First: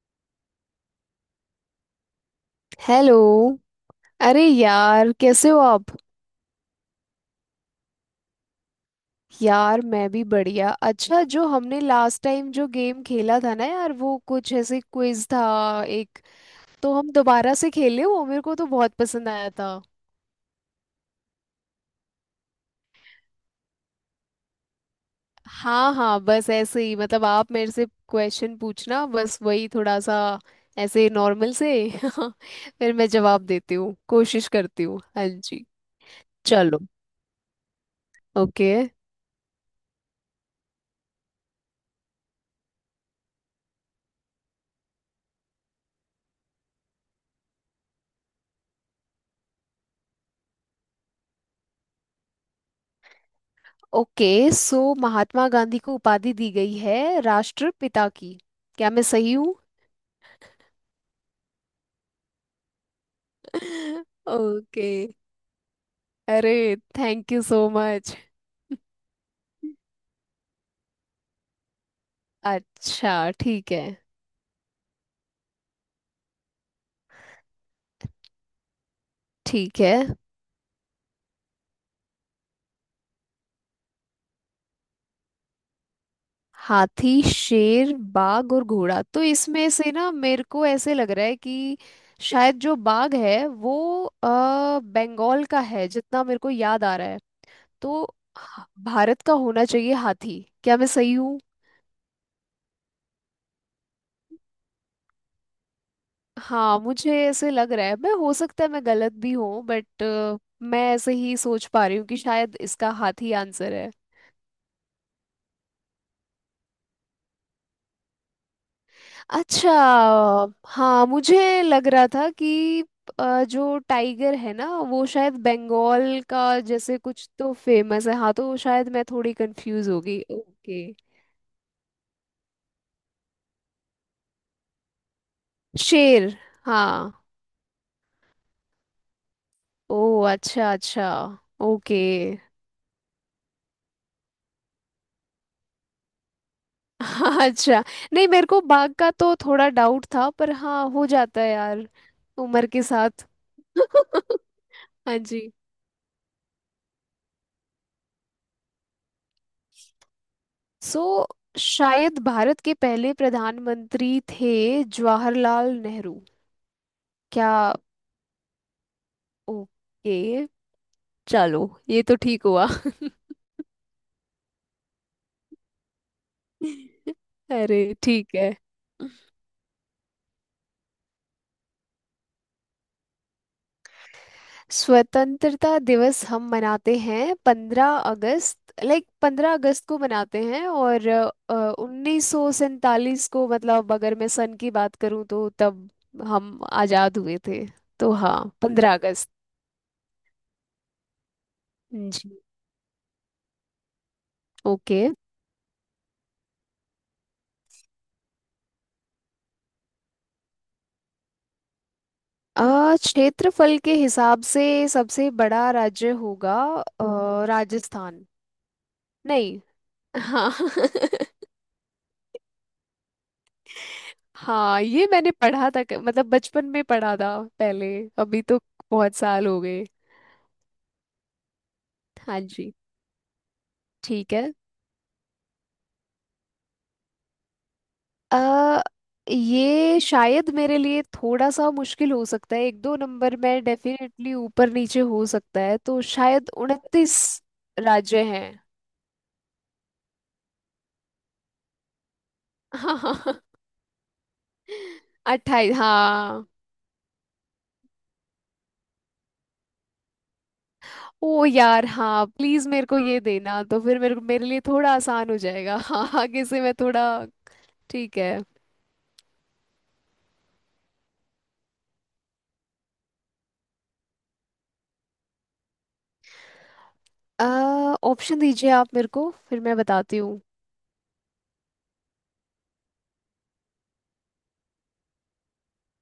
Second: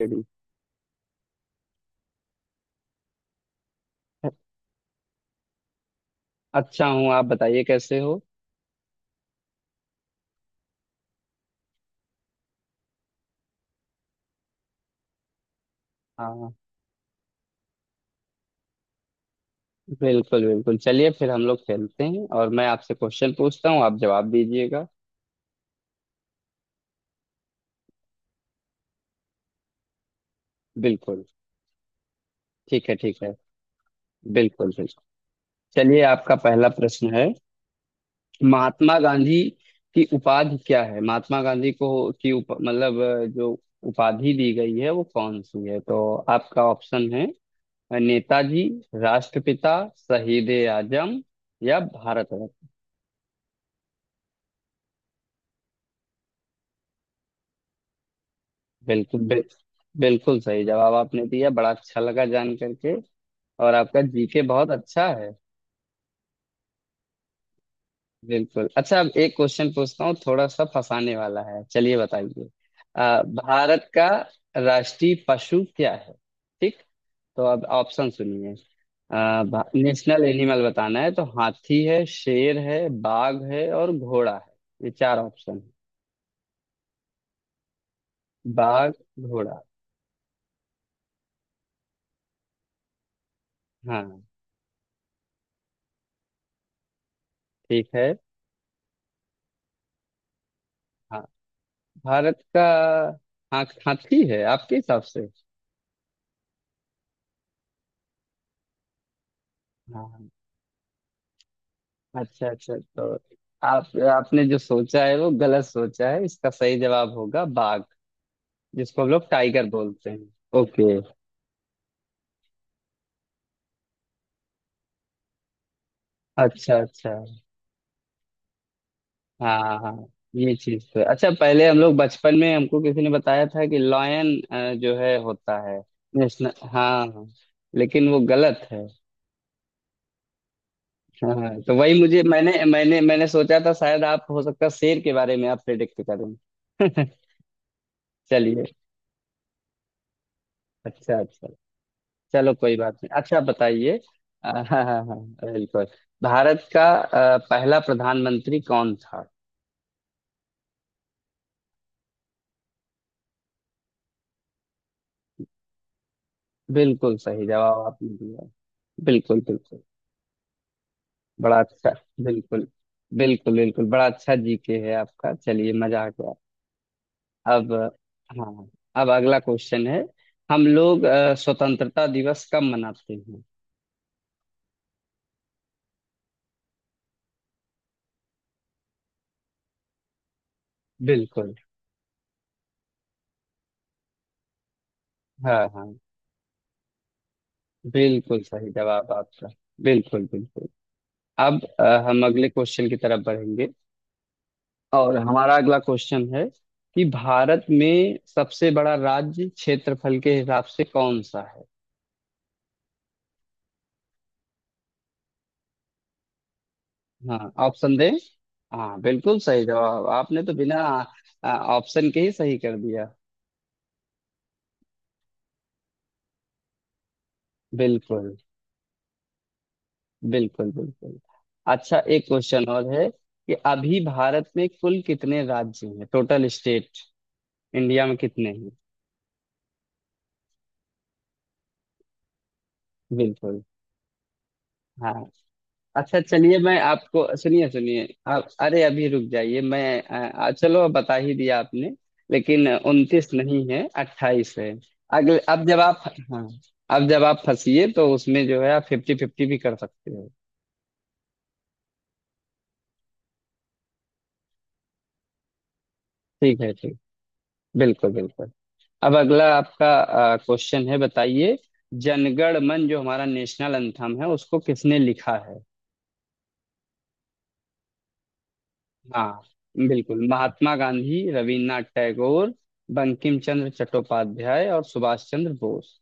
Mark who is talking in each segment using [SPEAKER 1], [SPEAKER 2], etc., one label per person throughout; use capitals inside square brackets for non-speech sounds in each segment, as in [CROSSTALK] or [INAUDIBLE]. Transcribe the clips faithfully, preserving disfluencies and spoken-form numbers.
[SPEAKER 1] Ready.
[SPEAKER 2] Hello. अरे यार, कैसे हो आप?
[SPEAKER 1] अच्छा हूँ, आप बताइए कैसे हो।
[SPEAKER 2] यार मैं भी बढ़िया। अच्छा, जो हमने लास्ट टाइम जो गेम खेला था ना यार, वो कुछ ऐसे क्विज था एक,
[SPEAKER 1] हाँ,
[SPEAKER 2] तो हम दोबारा से खेले। वो मेरे को तो बहुत पसंद आया था।
[SPEAKER 1] बिल्कुल बिल्कुल, चलिए फिर हम लोग खेलते हैं और मैं आपसे क्वेश्चन पूछता हूँ, आप जवाब दीजिएगा।
[SPEAKER 2] हाँ हाँ, बस ऐसे ही मतलब आप मेरे से क्वेश्चन पूछना, बस वही थोड़ा सा ऐसे
[SPEAKER 1] बिल्कुल।
[SPEAKER 2] नॉर्मल से। [LAUGHS]
[SPEAKER 1] ठीक
[SPEAKER 2] फिर
[SPEAKER 1] है,
[SPEAKER 2] मैं
[SPEAKER 1] ठीक है।
[SPEAKER 2] जवाब देती हूँ, कोशिश
[SPEAKER 1] बिल्कुल
[SPEAKER 2] करती
[SPEAKER 1] बिल्कुल।
[SPEAKER 2] हूँ। हाँ जी।
[SPEAKER 1] चलिए, आपका पहला
[SPEAKER 2] चलो।
[SPEAKER 1] प्रश्न है
[SPEAKER 2] ओके।
[SPEAKER 1] महात्मा गांधी की उपाधि क्या है, महात्मा गांधी को की उप, मतलब अ, जो उपाधि दी गई है वो कौन सी है। तो आपका ऑप्शन है अ, नेताजी, राष्ट्रपिता, शहीद ए आजम या भारत।
[SPEAKER 2] ओके, सो महात्मा गांधी को उपाधि दी गई है राष्ट्रपिता की। क्या मैं
[SPEAKER 1] बिल्कुल
[SPEAKER 2] सही
[SPEAKER 1] बिल,
[SPEAKER 2] हूँ?
[SPEAKER 1] बिल्कुल सही जवाब आपने दिया, बड़ा अच्छा लगा जान करके। और आपका
[SPEAKER 2] [LAUGHS]
[SPEAKER 1] जीके बहुत
[SPEAKER 2] ओके।
[SPEAKER 1] अच्छा है।
[SPEAKER 2] अरे, थैंक यू सो मच।
[SPEAKER 1] बिल्कुल। अच्छा, अब एक क्वेश्चन पूछता हूँ, थोड़ा सा फंसाने वाला है, चलिए बताइए।
[SPEAKER 2] अच्छा
[SPEAKER 1] अ,
[SPEAKER 2] ठीक है।
[SPEAKER 1] भारत का राष्ट्रीय पशु क्या है। ठीक। तो अब ऑप्शन सुनिए। अ, भा-
[SPEAKER 2] ठीक है।
[SPEAKER 1] नेशनल एनिमल बताना है, तो हाथी है, शेर है, बाघ है और घोड़ा है। ये चार ऑप्शन है।
[SPEAKER 2] हाथी, शेर, बाघ और
[SPEAKER 1] बाघ,
[SPEAKER 2] घोड़ा। तो
[SPEAKER 1] घोड़ा।
[SPEAKER 2] इसमें से ना मेरे को ऐसे लग रहा है कि शायद जो बाघ है वो
[SPEAKER 1] हाँ।
[SPEAKER 2] अ, बंगाल का है, जितना मेरे को याद आ रहा है।
[SPEAKER 1] ठीक
[SPEAKER 2] तो
[SPEAKER 1] है।
[SPEAKER 2] भारत का होना चाहिए हाथी। क्या मैं सही?
[SPEAKER 1] हाँ, भारत का। हाँ, हाथी है आपके हिसाब से।
[SPEAKER 2] हाँ मुझे ऐसे लग रहा है। मैं, हो सकता है मैं गलत भी हूँ, बट
[SPEAKER 1] हाँ।
[SPEAKER 2] मैं ऐसे ही सोच पा रही हूँ कि
[SPEAKER 1] अच्छा
[SPEAKER 2] शायद
[SPEAKER 1] अच्छा,
[SPEAKER 2] इसका
[SPEAKER 1] तो
[SPEAKER 2] हाथ ही आंसर
[SPEAKER 1] आप
[SPEAKER 2] है।
[SPEAKER 1] आपने जो सोचा है वो गलत सोचा है। इसका सही जवाब होगा बाघ, जिसको हम लोग टाइगर
[SPEAKER 2] अच्छा,
[SPEAKER 1] बोलते हैं। ओके।
[SPEAKER 2] हाँ मुझे लग रहा था कि अ, जो टाइगर है ना वो शायद बंगाल का
[SPEAKER 1] अच्छा
[SPEAKER 2] जैसे
[SPEAKER 1] अच्छा।
[SPEAKER 2] कुछ तो फेमस है। हाँ तो शायद मैं थोड़ी
[SPEAKER 1] हाँ हाँ
[SPEAKER 2] कंफ्यूज हो
[SPEAKER 1] हाँ,
[SPEAKER 2] गई।
[SPEAKER 1] ये
[SPEAKER 2] ओके।
[SPEAKER 1] चीज तो है। अच्छा, पहले हम लोग बचपन में हमको किसी ने बताया था कि लॉयन जो है होता है
[SPEAKER 2] शेर।
[SPEAKER 1] नेशनल, हाँ
[SPEAKER 2] हाँ।
[SPEAKER 1] हाँ, लेकिन वो गलत है।
[SPEAKER 2] ओ अच्छा अच्छा।
[SPEAKER 1] हाँ हाँ। तो
[SPEAKER 2] ओके।
[SPEAKER 1] वही मुझे मैंने मैंने मैंने सोचा था शायद आप, हो सकता है, शेर के बारे में आप प्रेडिक्ट
[SPEAKER 2] [LAUGHS]
[SPEAKER 1] करें। [LAUGHS]
[SPEAKER 2] हाँ, अच्छा। नहीं, मेरे को
[SPEAKER 1] चलिए।
[SPEAKER 2] बाघ का तो थोड़ा डाउट था, पर हाँ, हो
[SPEAKER 1] अच्छा
[SPEAKER 2] जाता
[SPEAKER 1] अच्छा।
[SPEAKER 2] है यार
[SPEAKER 1] चलो
[SPEAKER 2] उम्र
[SPEAKER 1] कोई
[SPEAKER 2] के
[SPEAKER 1] बात नहीं,
[SPEAKER 2] साथ।
[SPEAKER 1] अच्छा
[SPEAKER 2] [LAUGHS]
[SPEAKER 1] बताइए। अ, हाँ हाँ
[SPEAKER 2] हाँ
[SPEAKER 1] हाँ।
[SPEAKER 2] जी।
[SPEAKER 1] बिल्कुल। भारत का अ, पहला प्रधानमंत्री कौन था।
[SPEAKER 2] सो शायद भारत के पहले प्रधानमंत्री थे जवाहरलाल नेहरू।
[SPEAKER 1] बिल्कुल सही
[SPEAKER 2] क्या?
[SPEAKER 1] जवाब आपने दिया। बिल्कुल बिल्कुल।
[SPEAKER 2] ओके,
[SPEAKER 1] बड़ा
[SPEAKER 2] चलो,
[SPEAKER 1] अच्छा।
[SPEAKER 2] ये तो ठीक
[SPEAKER 1] बिल्कुल
[SPEAKER 2] हुआ। [LAUGHS]
[SPEAKER 1] बिल्कुल बिल्कुल। बड़ा अच्छा जीके है आपका, चलिए मजा आ गया। अब,
[SPEAKER 2] अरे, ठीक है।
[SPEAKER 1] हाँ, अब अगला क्वेश्चन है। हम लोग अ, स्वतंत्रता दिवस कब मनाते हैं।
[SPEAKER 2] स्वतंत्रता दिवस हम मनाते हैं पंद्रह अगस्त, लाइक पंद्रह अगस्त को मनाते हैं। और
[SPEAKER 1] बिल्कुल।
[SPEAKER 2] उन्नीस सौ सैंतालीस को, मतलब अगर मैं सन की बात करूं तो
[SPEAKER 1] हाँ
[SPEAKER 2] तब
[SPEAKER 1] हाँ,
[SPEAKER 2] हम आजाद हुए थे। तो हाँ,
[SPEAKER 1] बिल्कुल सही
[SPEAKER 2] पंद्रह
[SPEAKER 1] जवाब
[SPEAKER 2] अगस्त
[SPEAKER 1] आपका। बिल्कुल बिल्कुल। अब अ, हम
[SPEAKER 2] जी।
[SPEAKER 1] अगले क्वेश्चन की तरफ बढ़ेंगे।
[SPEAKER 2] ओके।
[SPEAKER 1] और हमारा अगला क्वेश्चन है कि भारत में सबसे बड़ा राज्य क्षेत्रफल के हिसाब से कौन सा है।
[SPEAKER 2] आ, क्षेत्रफल के हिसाब से सबसे बड़ा राज्य होगा अ,
[SPEAKER 1] हाँ, ऑप्शन दें।
[SPEAKER 2] राजस्थान।
[SPEAKER 1] हाँ, बिल्कुल
[SPEAKER 2] नहीं,
[SPEAKER 1] सही जवाब आपने
[SPEAKER 2] हाँ।
[SPEAKER 1] तो
[SPEAKER 2] [LAUGHS]
[SPEAKER 1] बिना अ, ऑप्शन के ही सही कर दिया।
[SPEAKER 2] हाँ, ये मैंने पढ़ा था, क- मतलब बचपन में पढ़ा था पहले।
[SPEAKER 1] बिल्कुल
[SPEAKER 2] अभी तो बहुत साल हो गए।
[SPEAKER 1] बिल्कुल। बिल्कुल। अच्छा, एक
[SPEAKER 2] हाँ
[SPEAKER 1] क्वेश्चन
[SPEAKER 2] जी,
[SPEAKER 1] और है कि अभी
[SPEAKER 2] ठीक
[SPEAKER 1] भारत
[SPEAKER 2] है।
[SPEAKER 1] में कुल कितने राज्य हैं, टोटल स्टेट इंडिया में कितने हैं।
[SPEAKER 2] अ ये शायद मेरे लिए थोड़ा सा मुश्किल हो सकता है। एक दो नंबर
[SPEAKER 1] बिल्कुल।
[SPEAKER 2] में डेफिनेटली ऊपर नीचे हो
[SPEAKER 1] हाँ।
[SPEAKER 2] सकता है, तो
[SPEAKER 1] अच्छा
[SPEAKER 2] शायद
[SPEAKER 1] चलिए, मैं
[SPEAKER 2] उनतीस
[SPEAKER 1] आपको सुनिए सुनिए
[SPEAKER 2] राज्य हैं।
[SPEAKER 1] आप, अरे अभी रुक जाइए मैं आ, चलो अब बता ही दिया आपने। लेकिन
[SPEAKER 2] [LAUGHS]
[SPEAKER 1] उनतीस
[SPEAKER 2] हाँ,
[SPEAKER 1] नहीं है, अट्ठाईस है। अगले, अब
[SPEAKER 2] अट्ठाईस,
[SPEAKER 1] जब
[SPEAKER 2] हाँ।
[SPEAKER 1] आप, हाँ, अब जब आप फंसिए तो उसमें जो है आप फिफ्टी फिफ्टी भी कर सकते हो।
[SPEAKER 2] ओ यार, हाँ प्लीज मेरे को ये देना, तो फिर मेरे मेरे लिए थोड़ा आसान हो जाएगा। [LAUGHS] हाँ आगे
[SPEAKER 1] ठीक
[SPEAKER 2] से
[SPEAKER 1] है,
[SPEAKER 2] मैं
[SPEAKER 1] ठीक।
[SPEAKER 2] थोड़ा
[SPEAKER 1] बिल्कुल
[SPEAKER 2] ठीक है।
[SPEAKER 1] बिल्कुल। अब अगला आपका क्वेश्चन है, बताइए, जनगण मन जो हमारा नेशनल एंथम है उसको किसने लिखा है।
[SPEAKER 2] अ ऑप्शन दीजिए आप मेरे को,
[SPEAKER 1] हाँ,
[SPEAKER 2] फिर मैं बताती
[SPEAKER 1] बिल्कुल।
[SPEAKER 2] हूँ।
[SPEAKER 1] महात्मा गांधी, रविन्द्रनाथ टैगोर, बंकिम चंद्र चट्टोपाध्याय और सुभाष चंद्र बोस।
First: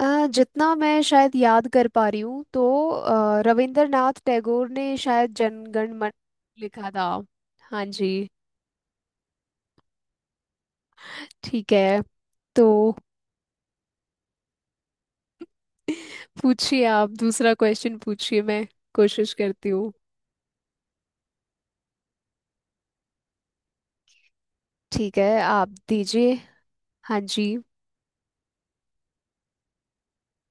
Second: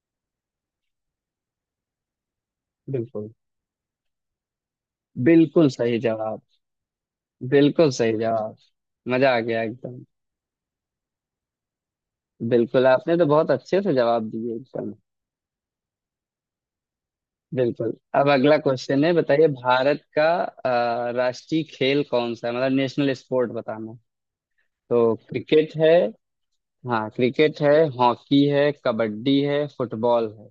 [SPEAKER 2] अ, जितना मैं शायद याद कर पा रही हूँ तो
[SPEAKER 1] बिल्कुल,
[SPEAKER 2] अ, रविंद्रनाथ टैगोर ने शायद
[SPEAKER 1] बिल्कुल
[SPEAKER 2] जनगण
[SPEAKER 1] सही
[SPEAKER 2] मन
[SPEAKER 1] जवाब।
[SPEAKER 2] लिखा था। हाँ
[SPEAKER 1] बिल्कुल
[SPEAKER 2] जी।
[SPEAKER 1] सही जवाब। मजा आ गया एकदम।
[SPEAKER 2] ठीक है तो
[SPEAKER 1] बिल्कुल, आपने तो बहुत अच्छे से जवाब दिए एकदम।
[SPEAKER 2] पूछिए, आप दूसरा
[SPEAKER 1] बिल्कुल।
[SPEAKER 2] क्वेश्चन
[SPEAKER 1] अब
[SPEAKER 2] पूछिए,
[SPEAKER 1] अगला
[SPEAKER 2] मैं
[SPEAKER 1] क्वेश्चन है,
[SPEAKER 2] कोशिश
[SPEAKER 1] बताइए,
[SPEAKER 2] करती हूँ।
[SPEAKER 1] भारत का अ, राष्ट्रीय खेल कौन सा है, मतलब नेशनल स्पोर्ट बताना। तो
[SPEAKER 2] ठीक है, आप
[SPEAKER 1] क्रिकेट है,
[SPEAKER 2] दीजिए।
[SPEAKER 1] हाँ
[SPEAKER 2] हाँ जी।
[SPEAKER 1] क्रिकेट है, हॉकी है, कबड्डी है, फुटबॉल है।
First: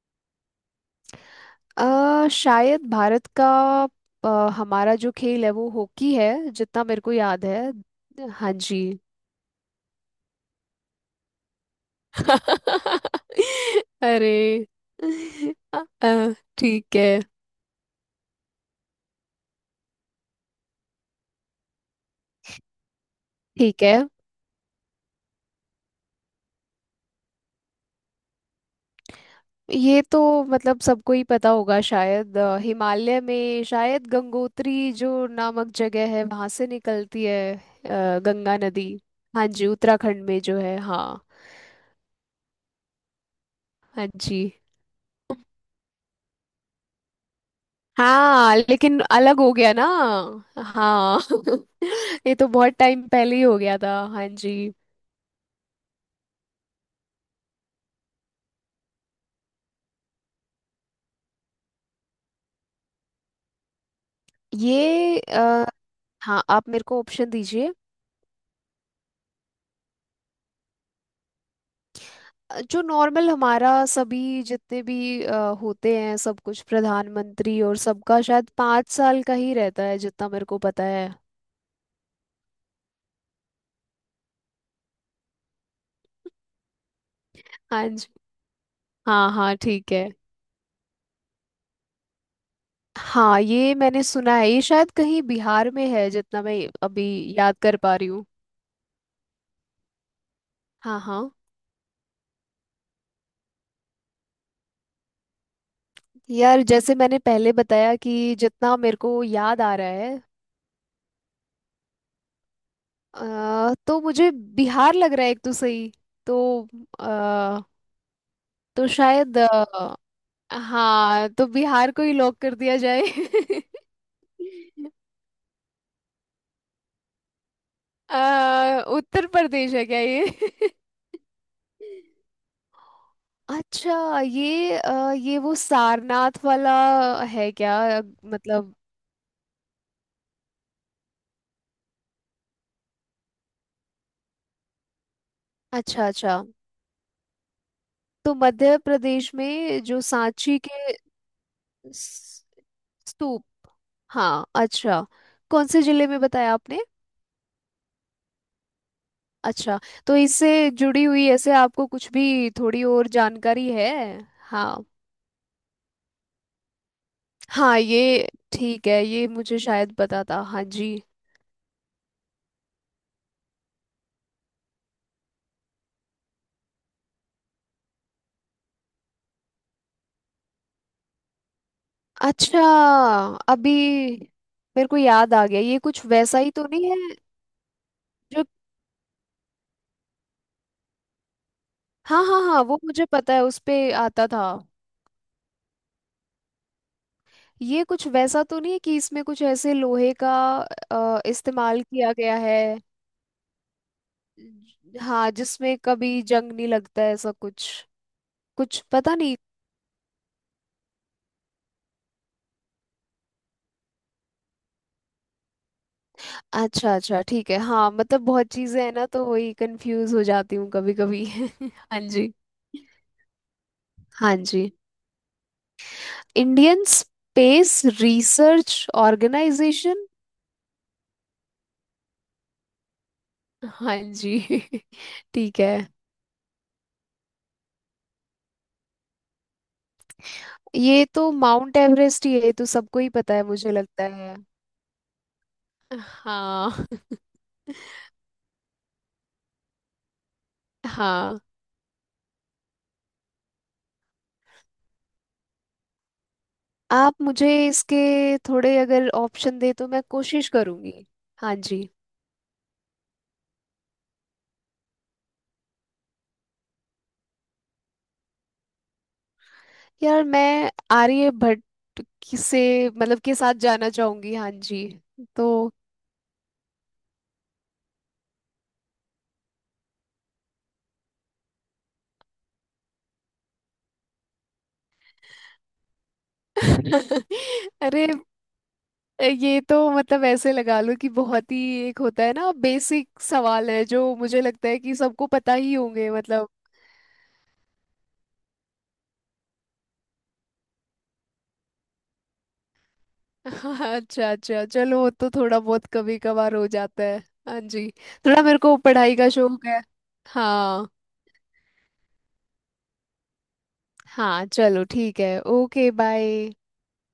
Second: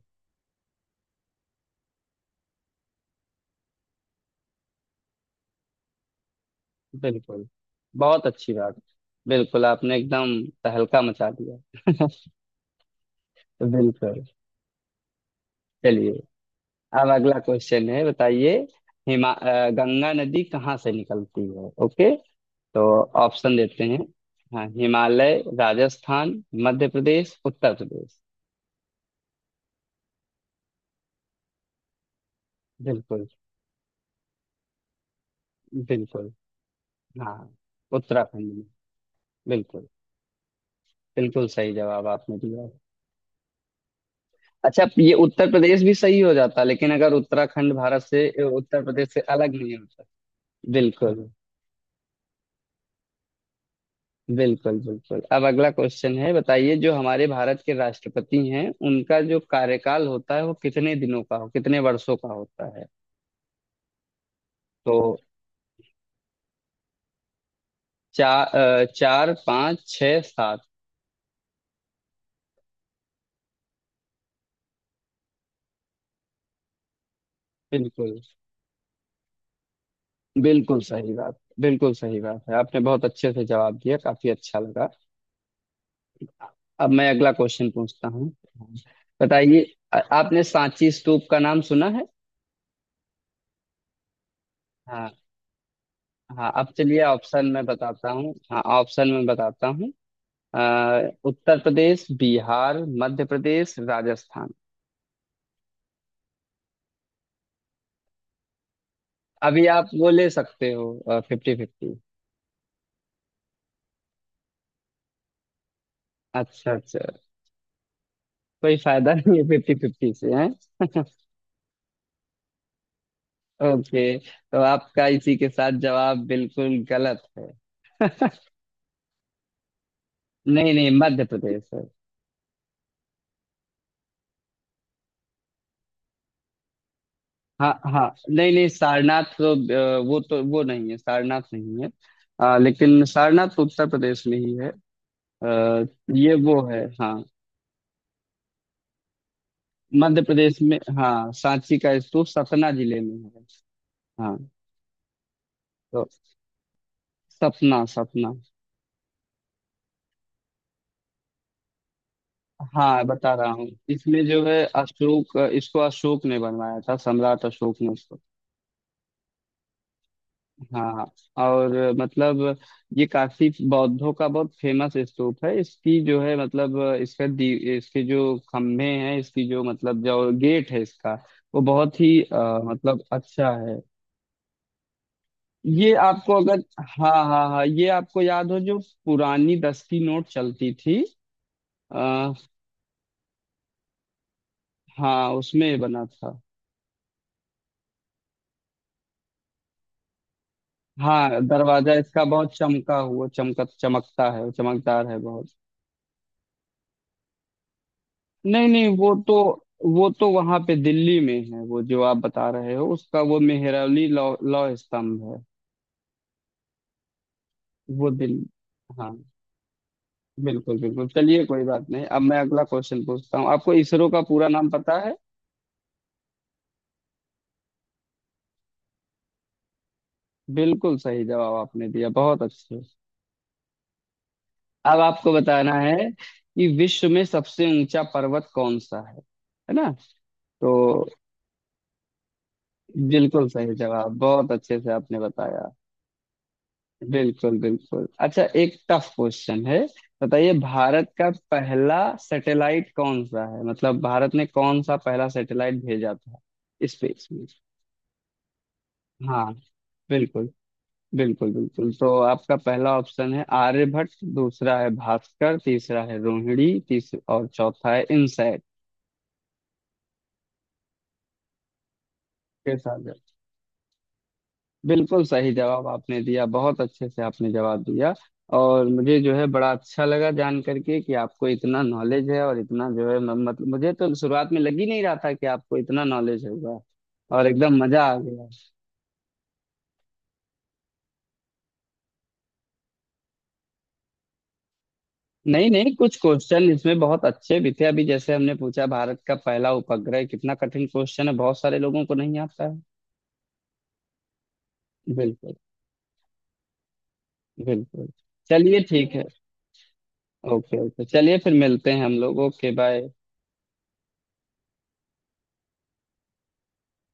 [SPEAKER 2] अ, शायद भारत का अ, हमारा जो खेल है वो हॉकी है, जितना मेरे को याद
[SPEAKER 1] बिल्कुल।
[SPEAKER 2] है।
[SPEAKER 1] बहुत
[SPEAKER 2] हाँ
[SPEAKER 1] अच्छी बात।
[SPEAKER 2] जी।
[SPEAKER 1] बिल्कुल, आपने एकदम तहलका मचा दिया।
[SPEAKER 2] [LAUGHS]
[SPEAKER 1] बिल्कुल।
[SPEAKER 2] अरे,
[SPEAKER 1] चलिए,
[SPEAKER 2] अ, ठीक है।
[SPEAKER 1] अब अगला क्वेश्चन है, बताइए। हिमा अ, गंगा नदी कहाँ से निकलती है, ओके। तो ऑप्शन
[SPEAKER 2] ठीक
[SPEAKER 1] देते
[SPEAKER 2] है,
[SPEAKER 1] हैं। हाँ, हिमालय, राजस्थान, मध्य प्रदेश, उत्तर प्रदेश।
[SPEAKER 2] ये तो मतलब सबको ही पता होगा। शायद अ, हिमालय
[SPEAKER 1] बिल्कुल
[SPEAKER 2] में शायद गंगोत्री जो नामक जगह है
[SPEAKER 1] बिल्कुल।
[SPEAKER 2] वहां से निकलती
[SPEAKER 1] हाँ,
[SPEAKER 2] है, अ,
[SPEAKER 1] उत्तराखंड
[SPEAKER 2] गंगा
[SPEAKER 1] में।
[SPEAKER 2] नदी। हाँ जी,
[SPEAKER 1] बिल्कुल,
[SPEAKER 2] उत्तराखंड में जो है, हाँ।
[SPEAKER 1] बिल्कुल सही जवाब आपने दिया है।
[SPEAKER 2] हाँ जी।
[SPEAKER 1] अच्छा, ये उत्तर प्रदेश भी सही हो जाता लेकिन अगर उत्तराखंड भारत से,
[SPEAKER 2] हाँ
[SPEAKER 1] उत्तर
[SPEAKER 2] लेकिन
[SPEAKER 1] प्रदेश से
[SPEAKER 2] अलग हो
[SPEAKER 1] अलग
[SPEAKER 2] गया
[SPEAKER 1] नहीं
[SPEAKER 2] ना।
[SPEAKER 1] होता।
[SPEAKER 2] हाँ।
[SPEAKER 1] बिल्कुल
[SPEAKER 2] [LAUGHS] ये तो बहुत टाइम पहले ही हो गया था। हाँ जी।
[SPEAKER 1] बिल्कुल। बिल्कुल अब अगला क्वेश्चन है, बताइए, जो हमारे भारत के राष्ट्रपति हैं उनका जो कार्यकाल होता है वो कितने दिनों का हो, कितने वर्षों का होता है। तो
[SPEAKER 2] ये अ, हाँ, आप मेरे को ऑप्शन दीजिए।
[SPEAKER 1] चार चार पाँच, छः, सात।
[SPEAKER 2] जो नॉर्मल हमारा सभी, जितने भी अ, होते हैं सब कुछ प्रधानमंत्री, और
[SPEAKER 1] बिल्कुल,
[SPEAKER 2] सबका शायद पाँच साल का ही रहता है, जितना मेरे को
[SPEAKER 1] बिल्कुल
[SPEAKER 2] पता है।
[SPEAKER 1] सही बात, बिल्कुल सही बात है, आपने बहुत अच्छे से जवाब दिया, काफी अच्छा लगा। अब मैं अगला क्वेश्चन
[SPEAKER 2] हाँ
[SPEAKER 1] पूछता
[SPEAKER 2] जी।
[SPEAKER 1] हूँ,
[SPEAKER 2] हाँ हाँ
[SPEAKER 1] बताइए।
[SPEAKER 2] ठीक
[SPEAKER 1] आ-
[SPEAKER 2] है।
[SPEAKER 1] आपने सांची स्तूप का नाम सुना है।
[SPEAKER 2] हाँ, ये मैंने सुना है। ये शायद
[SPEAKER 1] हाँ
[SPEAKER 2] कहीं बिहार में है, जितना
[SPEAKER 1] हाँ,
[SPEAKER 2] मैं
[SPEAKER 1] अब चलिए
[SPEAKER 2] अभी
[SPEAKER 1] ऑप्शन
[SPEAKER 2] याद
[SPEAKER 1] में
[SPEAKER 2] कर पा रही
[SPEAKER 1] बताता
[SPEAKER 2] हूँ।
[SPEAKER 1] हूँ, हाँ ऑप्शन में बताता हूँ।
[SPEAKER 2] हाँ
[SPEAKER 1] अ,
[SPEAKER 2] हाँ।
[SPEAKER 1] उत्तर प्रदेश, बिहार, मध्य प्रदेश, राजस्थान।
[SPEAKER 2] यार जैसे मैंने पहले बताया कि जितना मेरे को याद
[SPEAKER 1] अभी
[SPEAKER 2] आ रहा
[SPEAKER 1] आप वो
[SPEAKER 2] है,
[SPEAKER 1] ले सकते हो, फिफ्टी फिफ्टी।
[SPEAKER 2] अ, तो मुझे बिहार लग रहा है एक तो सही। तो
[SPEAKER 1] अच्छा अच्छा।
[SPEAKER 2] अ,
[SPEAKER 1] कोई
[SPEAKER 2] तो
[SPEAKER 1] फायदा नहीं
[SPEAKER 2] शायद,
[SPEAKER 1] है फिफ्टी फिफ्टी से है।
[SPEAKER 2] हाँ तो बिहार को ही लॉक कर दिया जाए। [LAUGHS]
[SPEAKER 1] ओके, तो आपका इसी के साथ जवाब बिल्कुल गलत है।
[SPEAKER 2] अ, उत्तर प्रदेश है क्या ये?
[SPEAKER 1] नहीं
[SPEAKER 2] [LAUGHS]
[SPEAKER 1] नहीं, मध्य प्रदेश है।
[SPEAKER 2] अच्छा, ये अ, ये वो सारनाथ वाला है
[SPEAKER 1] हाँ
[SPEAKER 2] क्या? अ,
[SPEAKER 1] हाँ, नहीं नहीं,
[SPEAKER 2] मतलब
[SPEAKER 1] सारनाथ तो अ, वो तो वो नहीं है, सारनाथ नहीं है। अ, लेकिन सारनाथ तो उत्तर प्रदेश में ही है। अ,
[SPEAKER 2] अच्छा
[SPEAKER 1] ये
[SPEAKER 2] अच्छा,
[SPEAKER 1] वो है हाँ।
[SPEAKER 2] तो मध्य प्रदेश में जो
[SPEAKER 1] मध्य प्रदेश
[SPEAKER 2] सांची
[SPEAKER 1] में,
[SPEAKER 2] के
[SPEAKER 1] हाँ, सांची का स्तूप
[SPEAKER 2] स-
[SPEAKER 1] सतना जिले में
[SPEAKER 2] स्तूप।
[SPEAKER 1] है। हाँ।
[SPEAKER 2] हाँ, अच्छा, कौन से
[SPEAKER 1] तो
[SPEAKER 2] जिले में बताया आपने?
[SPEAKER 1] सपना सपना।
[SPEAKER 2] अच्छा, तो इससे जुड़ी हुई ऐसे आपको कुछ भी थोड़ी
[SPEAKER 1] हाँ
[SPEAKER 2] और
[SPEAKER 1] बता रहा हूँ,
[SPEAKER 2] जानकारी है?
[SPEAKER 1] इसमें जो है
[SPEAKER 2] हाँ
[SPEAKER 1] अशोक, इसको अशोक ने बनवाया था, सम्राट अशोक
[SPEAKER 2] हाँ,
[SPEAKER 1] ने इसको।
[SPEAKER 2] ये ठीक है, ये मुझे शायद पता था। हाँ
[SPEAKER 1] हाँ
[SPEAKER 2] जी।
[SPEAKER 1] हाँ और मतलब ये काफी बौद्धों का बहुत फेमस स्तूप है। इसकी जो है, मतलब इसका दी, इसके जो खम्भे हैं, इसकी जो मतलब जो गेट है इसका, वो बहुत ही अ,
[SPEAKER 2] अच्छा,
[SPEAKER 1] मतलब अच्छा है।
[SPEAKER 2] अभी मेरे को याद आ गया, ये
[SPEAKER 1] ये
[SPEAKER 2] कुछ
[SPEAKER 1] आपको
[SPEAKER 2] वैसा ही
[SPEAKER 1] अगर,
[SPEAKER 2] तो नहीं
[SPEAKER 1] हाँ
[SPEAKER 2] है
[SPEAKER 1] हाँ हाँ, ये आपको
[SPEAKER 2] जो,
[SPEAKER 1] याद हो जो पुरानी दस की नोट चलती थी।
[SPEAKER 2] हाँ
[SPEAKER 1] आ,
[SPEAKER 2] हाँ हाँ, वो मुझे पता है उस पे आता था।
[SPEAKER 1] हाँ उसमें बना था।
[SPEAKER 2] ये कुछ वैसा तो नहीं है कि इसमें कुछ ऐसे लोहे का अ,
[SPEAKER 1] हाँ,
[SPEAKER 2] इस्तेमाल
[SPEAKER 1] दरवाजा
[SPEAKER 2] किया
[SPEAKER 1] इसका
[SPEAKER 2] गया
[SPEAKER 1] बहुत
[SPEAKER 2] है?
[SPEAKER 1] चमका हुआ, चमका चमकता है,
[SPEAKER 2] ज-
[SPEAKER 1] चमकदार है
[SPEAKER 2] हाँ,
[SPEAKER 1] बहुत।
[SPEAKER 2] जिसमें कभी जंग नहीं लगता है, ऐसा कुछ,
[SPEAKER 1] नहीं
[SPEAKER 2] कुछ
[SPEAKER 1] नहीं, वो
[SPEAKER 2] पता
[SPEAKER 1] तो
[SPEAKER 2] नहीं।
[SPEAKER 1] वो तो वहां पे दिल्ली में है, वो जो आप बता रहे हो उसका वो मेहरौली लौ लौ स्तंभ है।
[SPEAKER 2] अच्छा अच्छा ठीक है। हाँ
[SPEAKER 1] वो
[SPEAKER 2] मतलब
[SPEAKER 1] दिल्ली।
[SPEAKER 2] बहुत चीजें हैं ना,
[SPEAKER 1] हाँ।
[SPEAKER 2] तो वही कंफ्यूज हो जाती हूँ
[SPEAKER 1] बिल्कुल
[SPEAKER 2] कभी
[SPEAKER 1] बिल्कुल,
[SPEAKER 2] कभी।
[SPEAKER 1] चलिए
[SPEAKER 2] [LAUGHS]
[SPEAKER 1] कोई बात
[SPEAKER 2] हाँ
[SPEAKER 1] नहीं, अब
[SPEAKER 2] जी।
[SPEAKER 1] मैं अगला क्वेश्चन पूछता हूँ, आपको इसरो का
[SPEAKER 2] हाँ
[SPEAKER 1] पूरा नाम
[SPEAKER 2] जी,
[SPEAKER 1] पता है।
[SPEAKER 2] Indian space research organisation.
[SPEAKER 1] बिल्कुल सही जवाब आपने दिया, बहुत अच्छे।
[SPEAKER 2] हाँ जी। [LAUGHS]
[SPEAKER 1] अब आपको
[SPEAKER 2] ठीक
[SPEAKER 1] बताना
[SPEAKER 2] है।
[SPEAKER 1] है कि विश्व में सबसे ऊंचा पर्वत कौन सा है है ना। तो
[SPEAKER 2] ये तो माउंट एवरेस्ट ही है, ये तो सबको ही पता है,
[SPEAKER 1] बिल्कुल
[SPEAKER 2] मुझे
[SPEAKER 1] सही
[SPEAKER 2] लगता
[SPEAKER 1] जवाब,
[SPEAKER 2] है।
[SPEAKER 1] बहुत अच्छे से आपने बताया।
[SPEAKER 2] हाँ।
[SPEAKER 1] बिल्कुल
[SPEAKER 2] [LAUGHS]
[SPEAKER 1] बिल्कुल। अच्छा, एक टफ क्वेश्चन है, बताइए, भारत का
[SPEAKER 2] हाँ
[SPEAKER 1] पहला सैटेलाइट कौन सा है, मतलब भारत ने कौन सा पहला सैटेलाइट भेजा था
[SPEAKER 2] आप
[SPEAKER 1] स्पेस में।
[SPEAKER 2] मुझे इसके थोड़े अगर
[SPEAKER 1] हाँ,
[SPEAKER 2] ऑप्शन दे तो मैं
[SPEAKER 1] बिल्कुल,
[SPEAKER 2] कोशिश करूंगी।
[SPEAKER 1] बिल्कुल
[SPEAKER 2] हाँ जी।
[SPEAKER 1] बिल्कुल, तो आपका पहला ऑप्शन है आर्यभट्ट, दूसरा है भास्कर, तीसरा है रोहिणी तीसरा, और चौथा है इनसैट।
[SPEAKER 2] यार मैं आर्यभट्ट, किसे मतलब, के साथ जाना चाहूंगी। हाँ जी
[SPEAKER 1] बिल्कुल
[SPEAKER 2] तो।
[SPEAKER 1] सही जवाब आपने दिया, बहुत अच्छे से आपने जवाब दिया। और मुझे जो है बड़ा अच्छा लगा जान करके कि आपको इतना नॉलेज है, और इतना जो है म- मतलब मुझे तो शुरुआत में लग ही नहीं रहा था कि आपको इतना नॉलेज होगा। और
[SPEAKER 2] [LAUGHS]
[SPEAKER 1] एकदम मजा
[SPEAKER 2] अरे,
[SPEAKER 1] आ गया।
[SPEAKER 2] ये तो मतलब ऐसे लगा लो कि बहुत ही एक होता है ना, बेसिक सवाल है, जो मुझे लगता है कि सबको पता
[SPEAKER 1] नहीं
[SPEAKER 2] ही
[SPEAKER 1] नहीं,
[SPEAKER 2] होंगे
[SPEAKER 1] कुछ
[SPEAKER 2] मतलब।
[SPEAKER 1] क्वेश्चन इसमें बहुत अच्छे भी थे, अभी जैसे हमने पूछा भारत का पहला उपग्रह, कितना कठिन क्वेश्चन है, बहुत सारे लोगों को नहीं आता है।
[SPEAKER 2] [LAUGHS] अच्छा अच्छा, चलो वो तो
[SPEAKER 1] बिल्कुल
[SPEAKER 2] थोड़ा बहुत कभी कभार हो जाता है। हाँ जी।
[SPEAKER 1] बिल्कुल।
[SPEAKER 2] थोड़ा मेरे को
[SPEAKER 1] चलिए ठीक
[SPEAKER 2] पढ़ाई
[SPEAKER 1] है,
[SPEAKER 2] का शौक है।
[SPEAKER 1] ओके
[SPEAKER 2] हाँ।
[SPEAKER 1] ओके, चलिए फिर मिलते हैं हम लोग, ओके बाय।
[SPEAKER 2] हाँ चलो ठीक है, ओके बाय।